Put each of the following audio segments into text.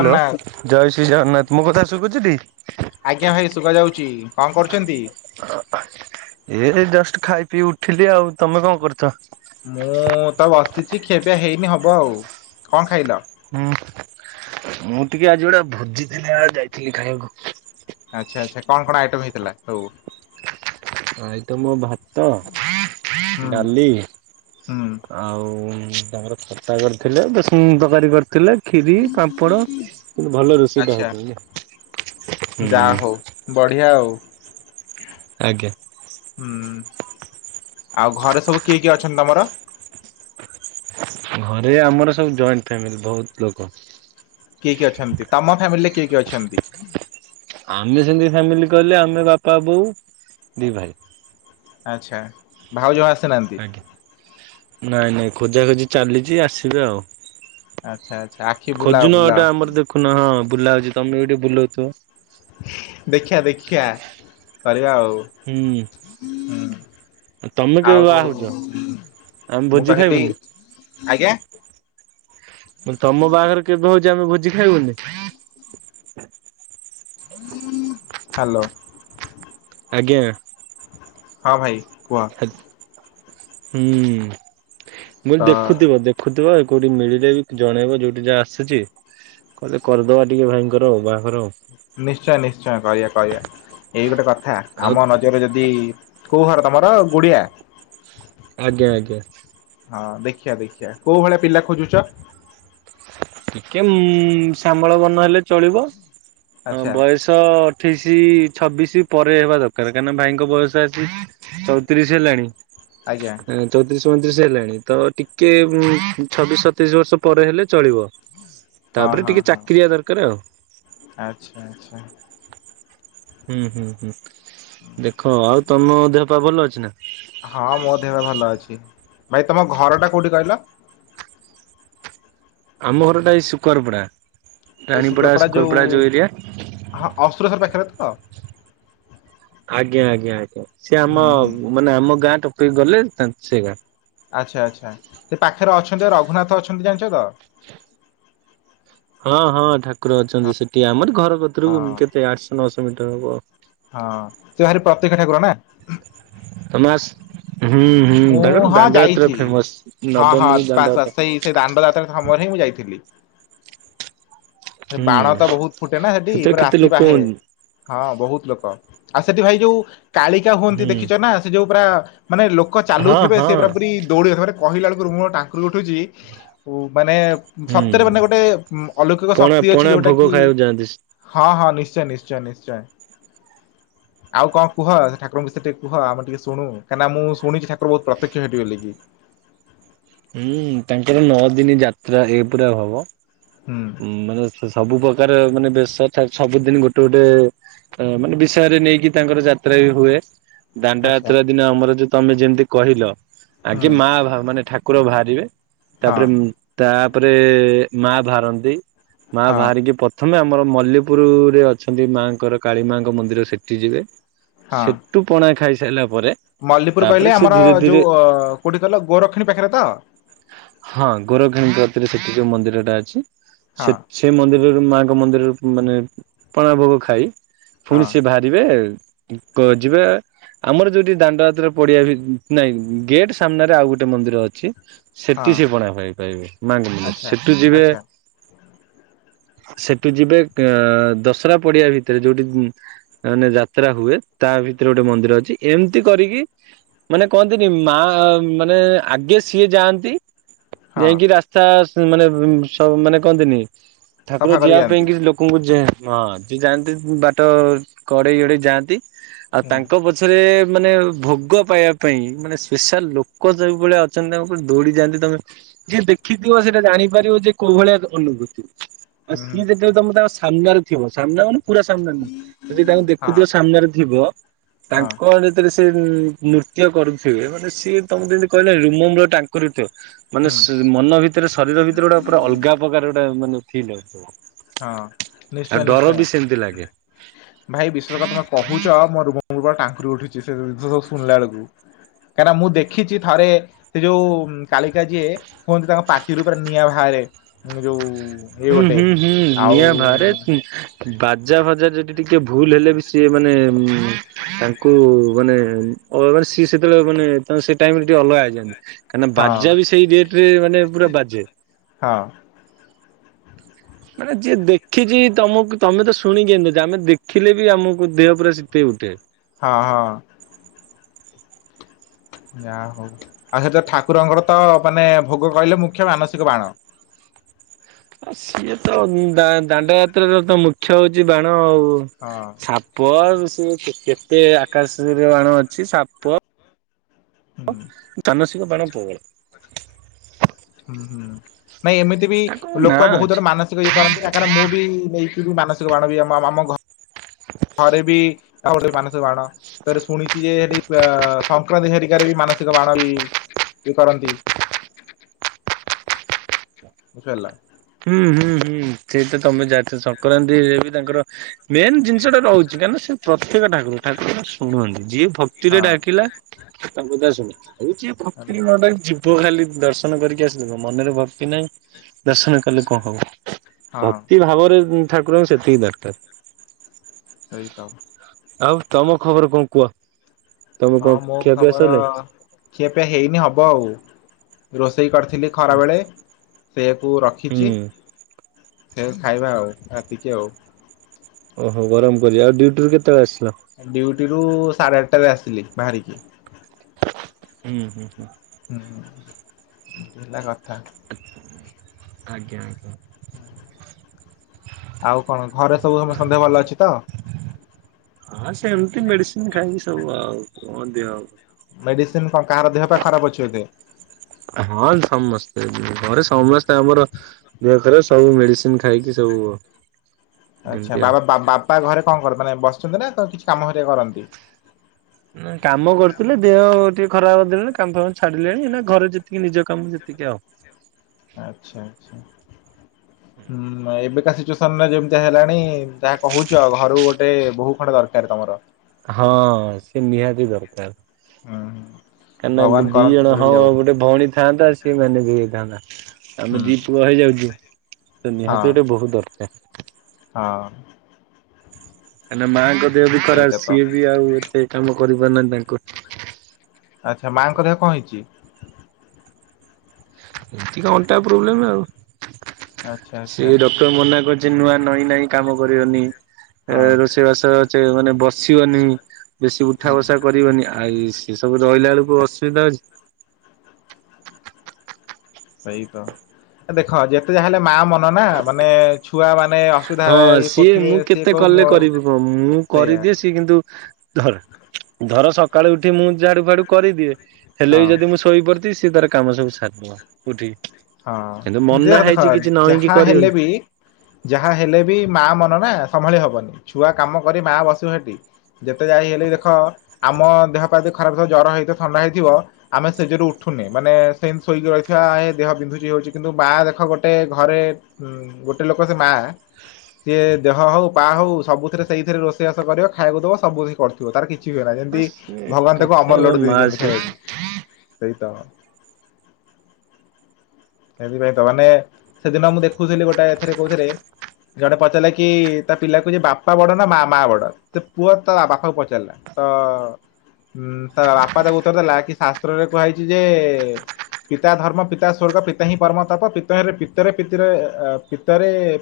Hello Jagannath ଜୟ ଶ୍ରୀ ଜଗନ୍ନାଥ ମୋ କଥା ଶୁଭୁଛିଟି? ଆଜ୍ଞା ଭାଇ ଶୁଭାଯାଉଛି କଣ କରୁଛନ୍ତି? ଏନେ ଜଷ୍ଟ ଖାଇ ପିଇ ଉଠିଲି ଆଉ ତମେ କଣ କରୁଛ? ମୁଁ ତ ବସିଛି ଖିଆ ପିଆ ହେଇନି ହବ ଆଉ କଣ ଖାଇଲ? ହୁଁ ମୁଁ ଟିକେ ଆଜି ଗୋଟେ ଭୋଜି ଥିଲା ଯାଇଥିଲି ଖାଇବାକୁ ଆଚ୍ଛା ଆଚ୍ଛା କଣ କଣ ଆଇଟମ ହେଇଥିଲା ସବୁ? ଏ ତ ମୋ ଭାତ ହୁଁ ଡାଲି। ହୁଁ। ଆଉ ତାଙ୍କର ଖଟା କରିଥିଲେ ବେସନ ତରକାରୀ କରିଥିଲେ। ଖିରି ପାମ୍ପଡ଼ ଭଲ ରୋଷେଇଟା ଆଚ୍ଛା ହେଇଥିଲା ଯାହା ହୁଁ। ହଉ ବଢିଆ ଆଉ ଆଜ୍ଞା। ହୁଁ ଆଉ ଘରେ ସବୁ କିଏ କିଏ ଅଛନ୍ତି ତମର? ଘରେ ଆମର ସବୁ ଜଏଣ୍ଟ ଫ୍ୟାମିଲି ବହୁତ ଲୋକ। କିଏ କି ଅଛନ୍ତି ତମ ଫ୍ୟାମିଲିରେ କିଏ କିଏ ଅଛନ୍ତି? ଆମେ ସେମିତି ଫ୍ୟାମିଲି କହିଲେ ଆମେ ବାପା ବୋଉ ଦି ଭାଇ। ଆଚ୍ଛା ଭାଉଜ ଆସ ଆଜ୍ଞା ନାଇଁ ନାଇଁ ଖୋଜାଖୋଜି ଚାଲିଛି ଆସିବେ ଆଉ ଆଚ୍ଛା ଆଚ୍ଛା ଆଖି ବୁଲାଅ ଖୋଜୁନ ଗୋଟେ ଆମର ବୁଲାଅ। ଦେଖୁନ ହଁ ବୁଲା ହଉଛି ତମେ ବି ଟିକେ ବୁଲଉ ଥିବ? ଦେଖିଆ ଦେଖିଆ କରିବା ଆଉ। ହୁଁ। ହୁଁ ତମେ କେବେ ଆଉ ବାହା ହଉଛ ଆମେ ମୁଁ ଭୋଜି କହିଲି ଖାଇବୁନି। ଆଜ୍ଞା। ତମ ବାହାଘର କେବେ ହଉଛି ଆମେ ଭୋଜି ଖାଇବୁନି? ହାଲୋ। ଆଜ୍ଞା। ହଁ ଭାଇ କୁହ? ହୁଁ ବ ତ ଦେଖୁଥିବ ଦେଖ। ଦେଖୁଥିବ କୋଉଠି ମିଳିଲେ ବି ଜଣେଇବ ଯୋଉଠି ଯାହା ଆସୁଛି। କହିଲେ କରିଦବା ଟିକେ ଭାଇଙ୍କର ଆଉ ବାହାଘର ଆଉ। ନିଶ୍ଚୟ ନିଶ୍ଚୟ କରିବା କରିବା ଏଇ ଗୋଟେ କଥା ଆଉ ଆମ ନଜରରେ ଯଦି କୋଉ ଘର ତମର ଗୁଡିଆ। ଆଜ୍ଞା ଆଜ୍ଞା। ହଁ ଦେଖିଆ ଦେଖିଆ କୋଉ ଭଳିଆ ପିଲା ଖୋଜୁଛ? ଟିକେ ଉ ସାମଳ ବନ ହେଲେ ଚଳିବ ଆଚ୍ଛା ବୟସ ଶହ ଅଠେଇଶି ଛବିଶି ପରେ ହେବା ଦରକାର କାହିଁକିନା ଭାଇଙ୍କ ବୟସ ଆସି ଚଉତିରିଶ ହେଲାଣି। ଆଜ୍ଞା ଚଉତିରିଶ ପଇଁତିରିଶ ହେଲାଣି ତ ଟିକେ ଛବିଶ ସତେଇରିଶ ବର୍ଷ ପରେ ହେଲେ ଚଳିବ। ହଁ ତାପରେ ହଁ ଟିକେ ହଁ ଚାକିରି ଦବା ଦରକାର ଆଉ ଆଚ୍ଛା ଆଚ୍ଛା। ହୁଁ ହୁଁ ହୁଁ ଦେଖ ଆଉ ତମ ଦେହ ପା ଭଲ ଅଛି ନା। ହଁ ମୋ ଦେହବେ ଭଲ ଅଛି ଭାଇ ତମ ଘରଟା କୋଉଠି କହିଲ? ଆମ ଘରଟା ଏଇ ଶକରପଡା ରାଣୀପଡା ସୁକରପଡା ଯୋଉ ଏରିଆ। ହଁ ଅସ୍ରଶର ପାଖରେ ତ ଆଜ୍ଞା ଆଜ୍ଞା ଆଜ୍ଞା ସିଏ ଆମ ହୁଁ ହୁଁ ମାନେ ଆମ ଗାଁ ଟକେଇକି ଗଲେ ସେ ଗାଁ ଆଚ୍ଛା ଆଚ୍ଛା ସେ ପାଖରେ ଅଛନ୍ତି ରଘୁନାଥ ଅଛନ୍ତି ଜାଣିଛ ତ ହଁ ହଁ ଠାକୁର ଅଛନ୍ତି ସେଠି ଆମର ଘର କଥରୁ ହଁ କେତେ ଆଠଶହ ନଅଶହ ମିଟର ହବ ଆଉ। ହଁ ତୁ ଭାରି ପ୍ରତୀକ ଠାକୁର ନା। ତମ ହୁଁ ହୁଁ ମୁଁ ତାଙ୍କର ହଁ ଦାଣ୍ଡଯାତ୍ର ଯାଇଛି ଫେମସ ହଁ ହଁ ନବମୀ ବାସ୍ ବାସ୍ ଦାଣ୍ଡଯାତ୍ର। ସେଇ ସେଇ ଦାଣ୍ଡଦାତ୍ରା ସମୟରେିଁ ମୁଁ ଯାଇଥିଲି। ସେ ହୁଁ ବାଣ ତ ବହୁତ ଫୁଟେ ନା ସେଠି ପ ସେଥିରେ କେତେ ରାତି ଲୋକ ବାହେ। ହୁଅନ୍ତି ହଁ ବହୁତ ଲୋକ ଆଉ ସେଠି ଭାଇ ଯୋଉ କାଳିକା ହୁଅନ୍ତି ହୁଁ। ଦେଖିଛ ନା ସେ ଯୋଉ ପୁରା ମାନେ ଲୋକ ହଁ ଚାଲୁଥିବେ ହଁ ସେଇ ପୁରା ପୁରୀ ଦୌଡିଥିବ କହିଲା ବେଳକୁରୁ ମୁଁ ଟାଙ୍କୁରି ଉଠୁଛି ମାନେ ହୁଁ ସତ୍ୟରେ ମାନେ ଗୋଟେ ଅଲୌକିକ ପଣା ଶକ୍ତି ଅଛି ପଣା ଯୋଉଟା ଭୋଗ କି ଖାଇବାକୁ ଯାଆନ୍ତି। ହଁ ହଁ ନିଶ୍ଚୟ ନିଶ୍ଚୟ ନିଶ୍ଚୟ ଆଉ କଣ କୁହ ଠାକୁରଙ୍କଷ ଟିକେ କହ ଆମେ ଟିକେ ଶୁ କାଁକନା ମୁଁ ଶୁଣି ଠାକୁର ବହୁତ୍ୟକ୍ଷ ହେଇିଗ କି ହୁଁ ତାଙ୍କର ନଅ ଦିନ ଯାତ୍ରା ଏ ପୁରା ହବ ହୁଁ ଁ ମାନେ ସବୁ ପ୍ରକାର ମାନେ ବେଶ ସବୁଦିନ ଗୋଟେ ଗୋଟେ ତ ମାନେ ବିଷୟରେ ନେଇକି ତାଙ୍କର ଯାତ୍ରା ବି ହୁଏ ଦାଣ୍ଡ ଆଚ୍ଛା ଯାତ୍ରା ଦିନେ ଆମର ଯଉ ତମେ ଯେମିତି କହିଲ ଆ ହୁଁ କି ମା ମାନେ ଠାକୁର ବାହାରିବେ ହଁ ତାପରେ ତାପରେ ମା ବାହାରନ୍ତି ମା ହଁ ବାହାରିକି ପ୍ରଥମେ ଆମର ମଲ୍ଲପୁରରେ ଅଛନ୍ତି ମାଙ୍କର କାଳୀ ମାଙ୍କ ମନ୍ଦିର ସେଠି ଯିବେ ହଁ ସେ ଟୁ ପଣା ଖାଇସାରିଲା ପରେ ମଲ୍ଲୀପୁର ତାପରେ କହିଲେ ସେ ଆମର ଧୀରେ ଧୀରେ ଯୋଉ ଅ କୋଉଠି କହିଲ ଗୋରକ୍ଷିଣୀ ପାଖରେ ତ ହଁ ଗୋରଖିଣୀଙ୍କତିରେ ସେଠି ଯୋଉ ମନ୍ଦିର ଟା ଅଛି ହଁ ସେଠ ସେ ମନ୍ଦିରରେ ମାଙ୍କ ମନ୍ଦିରରୁ ମାନେ ପଣା ଭୋଗ ଖାଇ ପୁଣି ହଁ ସେ ବା ଯିବେ ଯିବେ ଆମର ଯୋଉଠି ଦାଣ୍ଡ ହାତ୍ର ପଡିଆ ନାଇଁ ଗେଟ ସାମ୍ନାରେ ଆଉ ଗୋଟେ ମନ୍ଦିର ଅଛି ହଁ ସେଠି ସେି ପଣା ଭପାରିବେ ମାଗିଲ ଆଚ୍ଛା ସେଠୁ ଯିବେ ଆଚ୍ଛା ସେଠୁ ଯିବେ ଦଶହରା ପଡିଆ ଭିତରେ ଯୋଉଠି ମାନେ ଯାତ୍ରା ହୁଏ ତା ଭିତରେ ଗୋଟେ ମନ୍ଦିର ଅଛି ଏମିତି କରିକି ମାନେ କହନ୍ତିନି ମା ମାନେ ଆଗେ ସିଏ ଯାଆନ୍ତି ହଁ ଯାଇକି ରାସ୍ତା ମାନେ ସବ ମାନେ କହନ୍ତିନି ଠାକୁର ସଫା କରି ଯିବା ପାଇଁ ଯାଆନ୍ତି। କିଛି ଲୋକ ଲୋକଙ୍କୁ ଯା ହଁ ଯିଏ ଯାଆନ୍ତି ବାଟ କଡେଇ ଏଡେଇ ଯାଆନ୍ତି ଆଉ ହୁଁ ତାଙ୍କ ପ ଛରେ ମାନେ ଭୋଗ ପାଇବା ପାଇଁ ମାନେ ସ୍ପେଶାଲ ଲୋକ ଯୋଉ ଭଳେ ଅଛନ୍ତି ତାଙ୍କ ଦୌଡି ଯାଆନ୍ତି ତମେ ଯିଏ ଦେଖିଥିବ ସେଇଟା ଜାଣିପାରିବ ଯେ କୋଉ ଭଳିଆ ଅନୁଭୂତି। ଆଉ ହୁଁ ହୁଁ ସିଏ ଯେତେବେଳେ ତମେ ତାଙ୍କ ସାମ୍ନାରେ ଥିବ ସାମ୍ନା ମାନେ ପୁରା ସାମ୍ନାରେ ନୁହଁ ଯଦି ତାଙ୍କୁ ହଁ ଦେଖୁଥିବ ସାମ୍ନାରେ ଥିବ ହଁ ତାଙ୍କ ଭରେ ସେ ନୃତ୍ୟ କରୁଥିବେ ମାନେ ସିଏ ତମେ ଯେମିତି କହିଲା ରୁମମୂଳ ଟାଙ୍କୁରି ଥିବ। ହୁଁ ମାନେ ସ ମନ ଭିତରେ ଶରୀର ଭିତରେ ଗୋଟେ ପୁରା ଅଲଗା ପ୍ରକାର ଗୋଟେ ମାନେ ଫିଲ୍ ହବ। ହଁ ନିଶ୍ଚୟ ଆଉ ଡର ନିଶ୍ଚୟ। ବି ସେମତି ଲାଗେ। ଭାଇ ବିଶେଷ କଥା ତମେ କହୁଛ ମୋର ଟାଙ୍କୁରି ଉଠୁଛି ସେ ଜିନଷ ସବୁ ଶୁଣିଲା ବେଳକୁ କାହିଁକିନା ମୁଁ ଦେଖିଛି ଥରେ ସେ ଯୋଉ କାଳିକା ଯିଏ ହୁହନ୍ତି ତାଙ୍କ ପାଟିରୁ ପୁରା ନିଆଁ ବାହାରେ ଯୋଉ ଇଏ ହୁଁ ଗୋଟେ ହୁଁ ହୁଁ ଆଉ ନିଆଁ ଭାରେ ବାଜା ଫଜା ଯଦି ଟିକେ ଭୁଲ ହେଲେ ବି ସିଏ ମାନେ ଉଁ ତାଙ୍କୁ ମାନେ [unintelligible] ସିଏ ସେତେବେଳେ ମାନେ ତେଣୁ ସେଇ ଟାଇମରେ ଟିକେ ଅଲଗା ହେଇାଯାଏ କାହିଁନା ହଁ ବାଜା ବି ସେଇ ରେଟ ରେ ମାନେ ପୁରା ବାଜେ। ହଁ। ମାନେ ଯିଏ ଦେଖିଛି ତମକୁ ତମେ ତ ଶୁଣିକି ଏମିତି ହଉଛ ଆମେ ଦେଖିଲେ ବି ଆମକୁ ଦେହ ପୁରା ଶୀତେଇ ଉଠେ। ହଁ ହଁ। ଯାହା ହଉ ଆଉ ସେ ଯ ଠାକୁରଙ୍କର ତ ମାନେ ଭୋଗ କହିଲେ ମୁଖ୍ୟ ମାନସିକ ବାଣ। ଆ ସିଏ ତ ଦା ଦାଣ୍ଡ ଯାତ୍ର ର ତ ମୁଖ୍ୟ ହଉଛି ବାଣ ଆଉ। ହଁ ସାପ ସେ କେତେ ଆକାଶରେ ବାଣ ଅଛି ସାପ ହୁଁ। ତାନସିକ ପାଣି ପ୍ରବଳ। ହୁଁ ହୁଁ ନାଇଁ ଏମିତି ବି ତାଙ୍କର ନାଁ ଲୋକ ବହୁତ ଅଛି। [unintelligible] ମାନସିକ ଇଏ କରନ୍ତି ନା କାରଣ ମୁଁ ବି ନେଇ ମାନସିକ ମାଣବ ବି ଆମ ଆମ ଘ ଥରେ ବି ଆଉ ଗୋଟେ ମାନସ ବାଣ ତାର ଶୁଣିଛି ଯେ ହେଠି ଆ ସଂକ୍ରାନ୍ତି ହରିକାରେ ବି ମାନ ବାଣ ଇଏ କରନ୍ତି। ଫେରିଲା। ହୁଁ ହୁଁ ହୁଁ ସେଇ ତ ତମେ ଜାଣିଛ ସଂକ୍ରାନ୍ତିରେ ବି ତାଙ୍କର ମେନ୍ ଜିନିଷ ସେଟେ ରହୁଛି କାହିଁକିନା ସେ ପ୍ରତ୍ୟେକ ଠାକୁର ଠାକୁର ଶୁଣୁନ୍ତି ଯିଏ ଭକ୍ତିରେ ହଁ ଡାକିଲା ତାଙ୍କୁ କଥା ଶୁଣ ଆଉଜି ମାନେ ଭକ୍ତିରେ ନ ଡାକିଛି ଯି ପୁଅ ଖାଲି ଦର୍ଶନ କରିକି ଆସିବ ମନରେ ଭକ୍ତି ନାହିଁ ଦର୍ଶନ ତାହଲେ କଣ ହବ ହଁ ଭକ୍ତି ଭାବରେ ଠାକୁରଙ୍କୁ ସେତିକି ଦରକାର ସେଇତ ଆଉ ତମ ଖବର କଣ କୁହ ତମେ ହଁ କଣ ମୋ ଖିଆପିଆ ଖବର ସଇଲା ଖିଆପିଆ ହେଇନି ହେବ ଆଉ ରୋଷେଇ କରିଥିଲି ଖରାବେଳେ ସେୟାକୁ ରଖିଛି। ହୁଁ ଫେର ଖାଇବା ଆଉ ରାତିକି ଆଉ। ଓହୋ ଗରମ କରିବା ଆଉ ଡ୍ୟୁଟିରୁୁ କେତେବେଳେ ଆସିଲ? ଡ୍ୟୁଟି ରୁ ସାଢେ ଆଠଟାରେ ଆସିଲି ବାହାରିକି। ହୁଁ ହୁଁ ହୁଁ। ହୁଁ ସେଟା କଥା। ଆଜ୍ଞା ଆଜ୍ଞା। ଆଉ କଣ ଘରେ ସବୁ ସମ ସନ୍ଦେ ଭଲ ଅଛି ତ? ହଁ ସେମିତି ମେଡିସିନ ଖାଇକି ସବୁ ଆଉ କଣ ଦେହ ମେଡିସିନ କଣ କାହାର ଦେହ ପାଇଁ ଖରାପ ଅଛି ବୋଧେ ହଁ ସମସ୍ତେ ଘରେ ସମସ୍ତେ ଆମର ଦେହଖରାପ ସବୁ ମେଡିସିନ ଖାଇକି ସବୁ ଆଚ୍ଛା ଏମିତି ଆଉ। ବାବା ବାପା ଘରେ କଣ କରନ୍ତି ମାନେ ବସିଛନ୍ତି ନା କଣ କିଛି କାମ ହେରିକା କରନ୍ତି। ନା କାମ କରୁଥିଲେ ଦେହ ଟିକେ ଖରାପ ଦେଲେଣି କାମ ଫାମ ଛାଡିଲେଣି ନା ଘରେ ଯେତିକି ନିଜ କାମ ଯେତିକି ଆଉ। ଆଚ୍ଛା ଆଛା ହୁଁ ଏବେକାଶ ଯେମିତି ହେଲାଣି ଯାହା କହୁଛ ଆଉ ଘରୁ ଗୋଟେ ବହୁ ଖଣ୍ଡ ଦରକାର ତମର। ହଁ ସେ ନିହାତି ଦରକାର। ହୁଁ କାହିଁ ନା ଭଗବାନ ଦି କରନ୍ତୁ ଜଣ ହଉ ମିଳିଯାଉ ଆଉ ଗୋଟେ ଭଉଣୀ। ଥାନ୍ତା ସିଏ ମାନେ ବି ହେଇଥାନ୍ତା ହୁଁ ଆମେ ଦି ପୁଅ ହେଇଯାଉଛୁ। ତ ହଁ ନିହାତି ଗୋଟେ ବହୁତ ଦରକାର। ହଁ। କାଁ ନା ମାଙ୍କ ଦେହ ବି ଖରା ସେଇଟା ତ ସିଏ ବି ଆଉ ଏତେ କାମ କରିପାରୁନାହାହିନ୍ତି ତାଙ୍କୁ। ଆଚ୍ଛା ମାଆଙ୍କ ଦେହ କଣ ହେଇଛି। ଏ ଅଣ୍ଟା ପ୍ରବ୍ଲେ ଆଉ ଆଚ୍ଛା ସେ ଆଚ୍ଛା ଡକ୍ଟର ମନା କରି ଯେ ନୂଆ ନଈ ନହିଁ କାମ କରିବନି ଏ ହଁ ରୋଷେଇବାସ ମାନେ ବସିବନି ବେଶୀ ହୁଁ ଉଠା ବସା। କରିବନି ଆଇ ସେ ସବୁ ରହିଲା ବେଳକୁ ଅସୁବିଧା ଅଛି। ସେଇତ ଦେଖ ଯେତେ ଯାହା ହେଲେ ମା ମନ ନା ମାନେ ଛୁଆ ମାନେ ଅସୁବିଧା ହଁ ଇଏ ସିଏ କରୁଥିବେ ମୁଁ କେତେ ସିଏ କହୁ କଲେ ମୋ କରିବି କହ ମୁଁ ସେଇୟା। କରିଦିଏ କିନ୍ତୁ ଧର ଧର ସକାଳୁ ଉଠି ମୁଁ ଝାଡୁ ଫାଡୁ କରିଦିଏ। ହେଲେ ହଁ ବି ଯଦି ମୁଁ ଶୋଇପାରୁଛି ସିଏ ତାର କାମ ସବୁ ସାରଦ ଉଉଠିକି। ହଁ ଦେଖ ଦେଖ ଯାହା କରିବୁନି। ହେଲେ ବି। ଯାହା ହେଲେ ବି ମା ମନ ନା ସମ୍ଭାଳି ହବନି ଛୁଆ କାମ କରି ମା ବସିବ ସେଠି। ଯେତେ ଯାଇ ହେଲି ଦେଖ ଆମ ଦେହ ପ୍ରତି ଖରାପ ଜର ହେଇଥିବ ଥଣ୍ଡା ହେଇଥିବ। ଆମେ ସେ ଯୋରୁ ଉଠୁନି ମାନେ ସେମିତି ଶୋଇକି ରହିଥିବା ଦେହ ବିନ୍ଧୁଛି ହଉଛି କିନ୍ତୁ ମା ଦେଖ ଗୋଟେ ଘରେ ଉଁ ଗୋଟେ ଲୋକ ସେ ମା। ସିଏ ଦେହ ହଉ ପା ହଉ ସବୁଥିରେ ସେଇଥିରେ ରୋଷେଇବାସ କର ଖାଇବାକୁ ଦବ ସବୁ କରୁ ଥ ତାର କିଛି ହୁଏ ନା ଆ ଯେମିତି ସିଏ ଭଗବାନ ତାକୁ କଥାରେ ଅମର ମୋ ଲୋଡି ମା ଦେଇଛନ୍ତି ସିଏ ଖାଇବାକୁ ସେଇ ତ ସେଥିପାଇଁ ତ ମାନେ ସେଦିନ ମୁଁ ଦେଖୁଥିଲି ଗୋଟେ ଏଥିରେ କୋଉଥିରେ। ଜଣେ ପଚାରିଲା କି ତା ପିଲାକୁ ଯେ ବାପା ବଡ ନା ମା ମା ବଡ ସେ ପୁଅ ତା ବାପାକୁ ପଚାରିଲା। ତ ହୁଁ ତା ବାପା ତାକୁ ଉତ୍ତର ଦେଲା କି ଶାସ୍ତ୍ରରେ କୁହାଯାଇଛି ଯେ ପିତା ଧର୍ମ ପି ପିତା ସ୍ଵର୍ଗ ପିତା ହିଁ ପରମ ତପ ପିତରେ ପିତରେ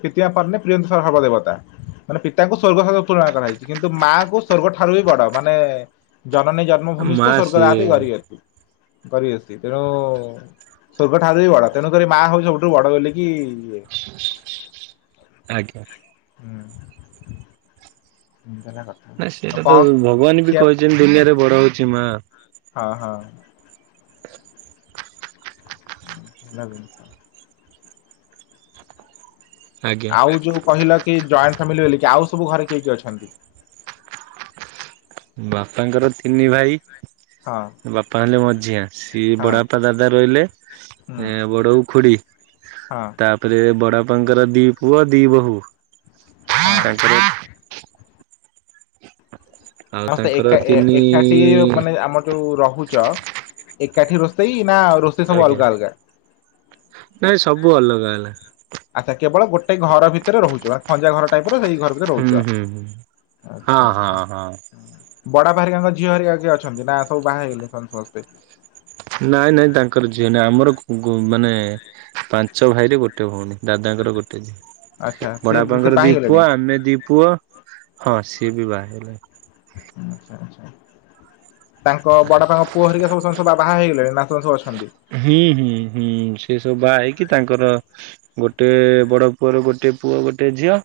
ପ୍ରିତିମା ପର୍ନେ ପ୍ରିୟନ୍ତି ସହର୍ବ ଦେବତା। ମାନେ ପିତାଙ୍କୁ ସ୍ଵର୍ଗ ସହ ତୁଳନା କରା ହେଇଛି, କିନ୍ତୁ ମାଙ୍କୁ ସ୍ଵର୍ଗ ଠାରୁ ବି ବଡ ମାନେ ଜନନୀ ଆ ମା ଜନ୍ମଭୂମିଷ୍ଟ ସିଏ ସ୍ୱର୍ଗାଦପୀ ଗରିୟସୀ ଗରିୟସୀ ତେଣୁ ସ୍ଵର୍ଗ ଠାରୁ ବି ବଡ ତେଣୁକରି ମା ହଉଛି ସବୁଠୁ ବଡ ବୋଲିକି ଇଏ। ଆଜ୍ଞା। ହୁଁ। [inaudible] ନାଇଁ ଆଉ ସେଇଟା ତ କଣ ଭଗବାନ ବି ଖିଆ କହିଛନ୍ତି ଦୁନିଆରେ ବଡ ହଉଛି ମା। ହଁ ହଁ। ଲାଗି ଆଜ୍ଞା। ଆଉ ଯୋଉ କହିଲ କି ଜଏଣ୍ଟ ଫ୍ୟାମିଲି ବୋଲିକି ଆଉ ସବୁ ଘରେ କିଏ କିଏ ଅଛନ୍ତି। ବାପାଙ୍କର ତିନି ଭାଇ। ହଁ ବାପା ହେଲେ ମଝିଆ ସିଏ ହଁ ବଡ଼ାପା ଦାଦା ରହିଲେ। ହୁଁ ଏ ବଡବୋଉ ଖୁଡି। ହଁ। ତାପରେ ବଡପାଙ୍କର ଦି ପୁଅ ଦି ବୋହୂ ହଁ ତାଙ୍କର ଆଉ ସମସ୍ତେ ତାଙ୍କର ଏକା ତିନି ଏକାଠି ମାନେ ଆମର ଯୋଉ ରହୁଛ ଏକାଠି ରୋଷେଇ ନା ରୋଷେଇ ସବୁ ଆଜ୍ଞା ଅଲଗା ଅଲଗା? ନାଇଁ ସବୁ ଅଲଗା ଅଲଗା। ଆଚ୍ଛା କେବଳ ଗୋଟେ ଘର ଭିତରେ ରହୁଛ ଖଞ୍ଜା ଘର ତା ପରେ ସେଇ ଘର ଭିତରେ ହୁଁ ରହୁଛ, ହୁଁ ହୁଁ। ହଁ ଆଛା ହଁ ଆଛା। ହଁ ବଡବାପା ହେରିକାଙ୍କ ଝିଅ ହେରିକା କିଏ ଅଛନ୍ତି, ନା ସବୁ ବାହା ହେଇଗଲେଣି ସେମାନେ ସମସ୍ତେ? ନାଇଁ ନାଇଁ ତାଙ୍କର ଝିଅ ନାଇଁ, ଆମର ଗୋ ମାନେ ପାଞ୍ଚ ଭାଇରେ ଗୋଟେ ଗୋଟେ ଭଉଣୀ, ଦାଦାଙ୍କର ଗୋଟେ ଝିଅ, ଆଚ୍ଛା ସିଏ ସେ ବଡବାପାଙ୍କର ବାହା ଦି ହେଇଗଲେଣି ପୁଅ, ଆମେ ଦି ପୁଅ ହଁ, ସିଏ ବି ବାହା ହେଇଗଲାଣି। ଆଛା ଆଛା, ତାଙ୍କ ବଡପାଙ୍କ ପୁଅ ହେରିକା ସବୁ ସମସ୍ତେ ବାହା ହେଇଗଲେଣି ନା ସ ସବୁ ଅଛନ୍ତି? ହୁଁ ହୁଁ ହୁଁ ସେ ସବୁ ବାହା ହେଇକି ତାଙ୍କର ଗୋଟେ ବଡ ପୁଅର ଗୋଟେ ପୁଅ ଗୋଟେ ଝିଅ,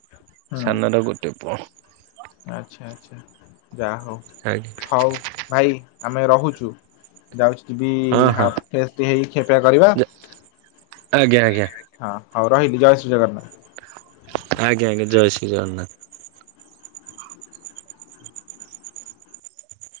ସାନର ଗୋଟେ ପୁଅ। ଆଛା ଆଛା, ଯାହଉ, ଆଜ୍ଞା ହଉ ଭାଇ ଆମେ ରହୁଛୁ। ଯାଉଛି ଯିବି ହଁ ହଁ [inaudible] ଖିଆପିଆ କରିବା। ଆଜ୍ଞା ଆଜ୍ଞା ଆଜ୍ଞା ହଁ ହଉ ରହିଲି, ଜୟଶ୍ରୀ ଜଗନ୍ନାଥ। ଆଜ୍ଞା ଆଜ୍ଞା, ଜୟ ଶ୍ରୀ ଜଗନ୍ନାଥ।